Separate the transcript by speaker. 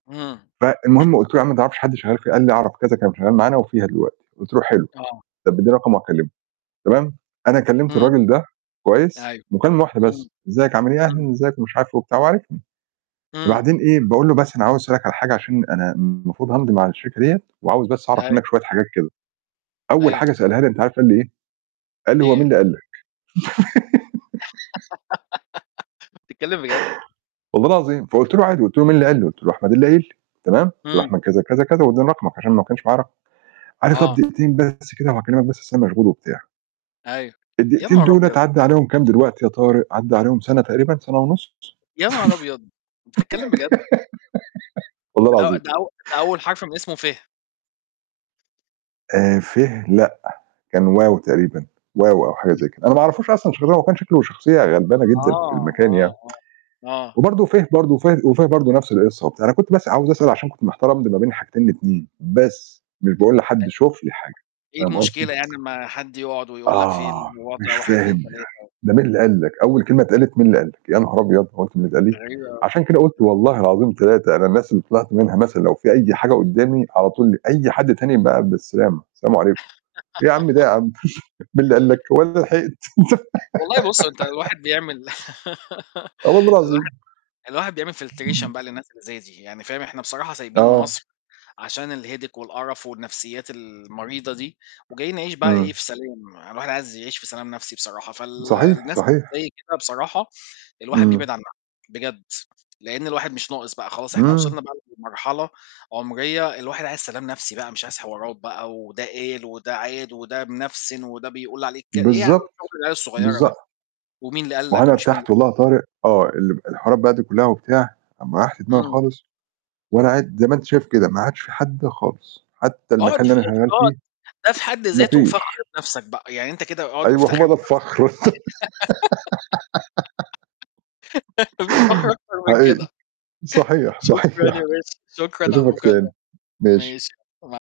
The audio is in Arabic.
Speaker 1: إمم.
Speaker 2: فالمهم قُلت له: "يا عم ما تعرَفش حد شغّال فيه؟" قال لي: "أعرَف كذا كان شغال معانا وفيها دلوقتي." قُلت له: "حلو،
Speaker 1: آه.
Speaker 2: طَب اديني رقمه وهاكلمه." تمام، أنا كلّمت
Speaker 1: إمم.
Speaker 2: الراجل ده كويس
Speaker 1: أيوه.
Speaker 2: مكالمة واحدة
Speaker 1: إمم.
Speaker 2: بس، إزيّك عامل إيه،
Speaker 1: إمم.
Speaker 2: أهلًا إزّيك ومش عارف إيه وبتاع، هو عارفني،
Speaker 1: إمم.
Speaker 2: وبعدين إيه باقول له: "بس أنا عاوز أسألك على حاجة عشان أنا المفروض هامضي مع الشركة ديّة وعاوز بس أعرَف
Speaker 1: أيوه.
Speaker 2: منّك شوية حاجات كده." أوّل
Speaker 1: أيوه.
Speaker 2: حاجة سألها لي أنت عارف قال لي إيه؟ قال لي: "هو مين
Speaker 1: إيه؟
Speaker 2: اللي قال لك؟".
Speaker 1: .بتتكلّم بجد؟!
Speaker 2: والله العظيم. فقُلت له عادي، قُلت له مين اللي قال لي، قُلت له: "أحمد اللي قايل لي" تمام، قُلت له:
Speaker 1: إمم.
Speaker 2: "أحمد كذا، كذا، كذا، وادّاني رقمك عشان ما كانش معايا رقمك." قال لي: "طَب
Speaker 1: آه.
Speaker 2: دقيقتين بس كده وهاكلّمك بس أصل أنا مشغول وبتاع."
Speaker 1: أيوه. يا
Speaker 2: الدقيقتين
Speaker 1: نهار
Speaker 2: دُولة
Speaker 1: أبيض!
Speaker 2: عدّى عليهم كام دلوقتي يا طارق، عدى عليهم سَنة تقريبًا، سنة ونُص،
Speaker 1: يا نهار أبيض! بتتكلّم بجد؟!
Speaker 2: والله
Speaker 1: ده أ
Speaker 2: العظيم.
Speaker 1: ده أو ده أول حرف من اسمه ف.
Speaker 2: آآ، ف، لأ، كان و، تقريبًا، و، أو حاجة
Speaker 1: [unintelligible]
Speaker 2: زَي كده، أنا ما أعرفوش أصلًا [unintelligible] هو كان شكله شخصية غلبانة جدًا في
Speaker 1: آه،
Speaker 2: المكان يعني،
Speaker 1: آه، آه، آه.
Speaker 2: وبرضو ف، برضو وف وف، برضو نفْس القصّة وبتاع، أنا كنت بس عاوز أسأل عشان كنت محتار أمضي ما بين الحاجتين ال2 بس، مش باقول لحد شُوف لي حاجة،
Speaker 1: [unintelligible] إيه
Speaker 2: فاهم قصدي.
Speaker 1: المشكلة يعني لمّا حد يقعد ويقول لك في
Speaker 2: آه،
Speaker 1: الوضع
Speaker 2: مش
Speaker 1: واحد،
Speaker 2: فاهم
Speaker 1: اتنين،
Speaker 2: يعني،
Speaker 1: تلاتة؟
Speaker 2: ده مين اللي قال لك، أوّل كلمة اتقالت مين اللي قال لك، يا نهار أبيض هو أنت [unintelligible] قال
Speaker 1: دي
Speaker 2: لي!
Speaker 1: غريبة أوي.
Speaker 2: عشان كده قُلت والله العظيم تلاتة أنا الناس اللي طِلعت منها مثلًا لو فيه أي حاجة قدّامي على طول أي حد تاني بقى بالسلامة، سلام عليكم، إيه يا عم ده يا عم مين اللي قال لك، هو أنا لحقت.
Speaker 1: والله بُصّ، أنت الواحد بيعمل
Speaker 2: آه والله
Speaker 1: الواحد
Speaker 2: العظيم.
Speaker 1: الواحد بيعمل filtration
Speaker 2: إمم.
Speaker 1: بقى للناس اللي زي دي، يعني فاهم إحنا بصراحة سايبين
Speaker 2: آه.
Speaker 1: مَصر عشان الheadache والقرف والنفْسيات المريضة دي، وجايين نعيش بقى إيه
Speaker 2: إمم.
Speaker 1: في سلام، الواحد عايز يعيش في سلام نفْسي بصراحة، فال
Speaker 2: صحيح،
Speaker 1: الناس
Speaker 2: صحيح.
Speaker 1: اللي زّي كده بصراحة الواحد بيبعد
Speaker 2: إمم.
Speaker 1: عنها بجد، لإن الواحد مش ناقص بقى خلاص إحنا
Speaker 2: إمم.
Speaker 1: وصلنا بقى لمرحلة عُمرية الواحد عايز سلام نفْسي بقى مش عايز حوارات بقى وده قال وده عاد وده منفسِن وده بيقول عليك ك إيه يا عم
Speaker 2: بالضبط.
Speaker 1: شغل العيال الصغيّرة
Speaker 2: بالض
Speaker 1: ده، ومين اللي قال
Speaker 2: ما هو
Speaker 1: لك
Speaker 2: أنا
Speaker 1: ومش مين
Speaker 2: ارتحت والله يا طارق آه، ال الحوارات بقى دي كلّها وبتاع أمّا ريّحت دماغي
Speaker 1: إمم.
Speaker 2: خالص وأنا قاعد زَي ما أنت شايف كده، ما عادش فيه حد خالص، حتّى
Speaker 1: اقعد،
Speaker 2: المكان اللي أنا شغال
Speaker 1: [unintelligible]
Speaker 2: فيه
Speaker 1: ده في حد
Speaker 2: ما
Speaker 1: ذاته فخر
Speaker 2: فيش.
Speaker 1: بنفْسك بقى، يعني أنت كده اقعد
Speaker 2: أيوه،
Speaker 1: مُفتخر
Speaker 2: هو ده
Speaker 1: بنفْسك.
Speaker 2: الفخر.
Speaker 1: ما فيش فخر أكتر من
Speaker 2: حقيقي.
Speaker 1: كده.
Speaker 2: صحيح،
Speaker 1: شكرًا يا
Speaker 2: صحيح،
Speaker 1: باشا، شكرًا على
Speaker 2: أشوفك
Speaker 1: المكالمة،
Speaker 2: تاني،
Speaker 1: ماشي،
Speaker 2: ماشي.
Speaker 1: مع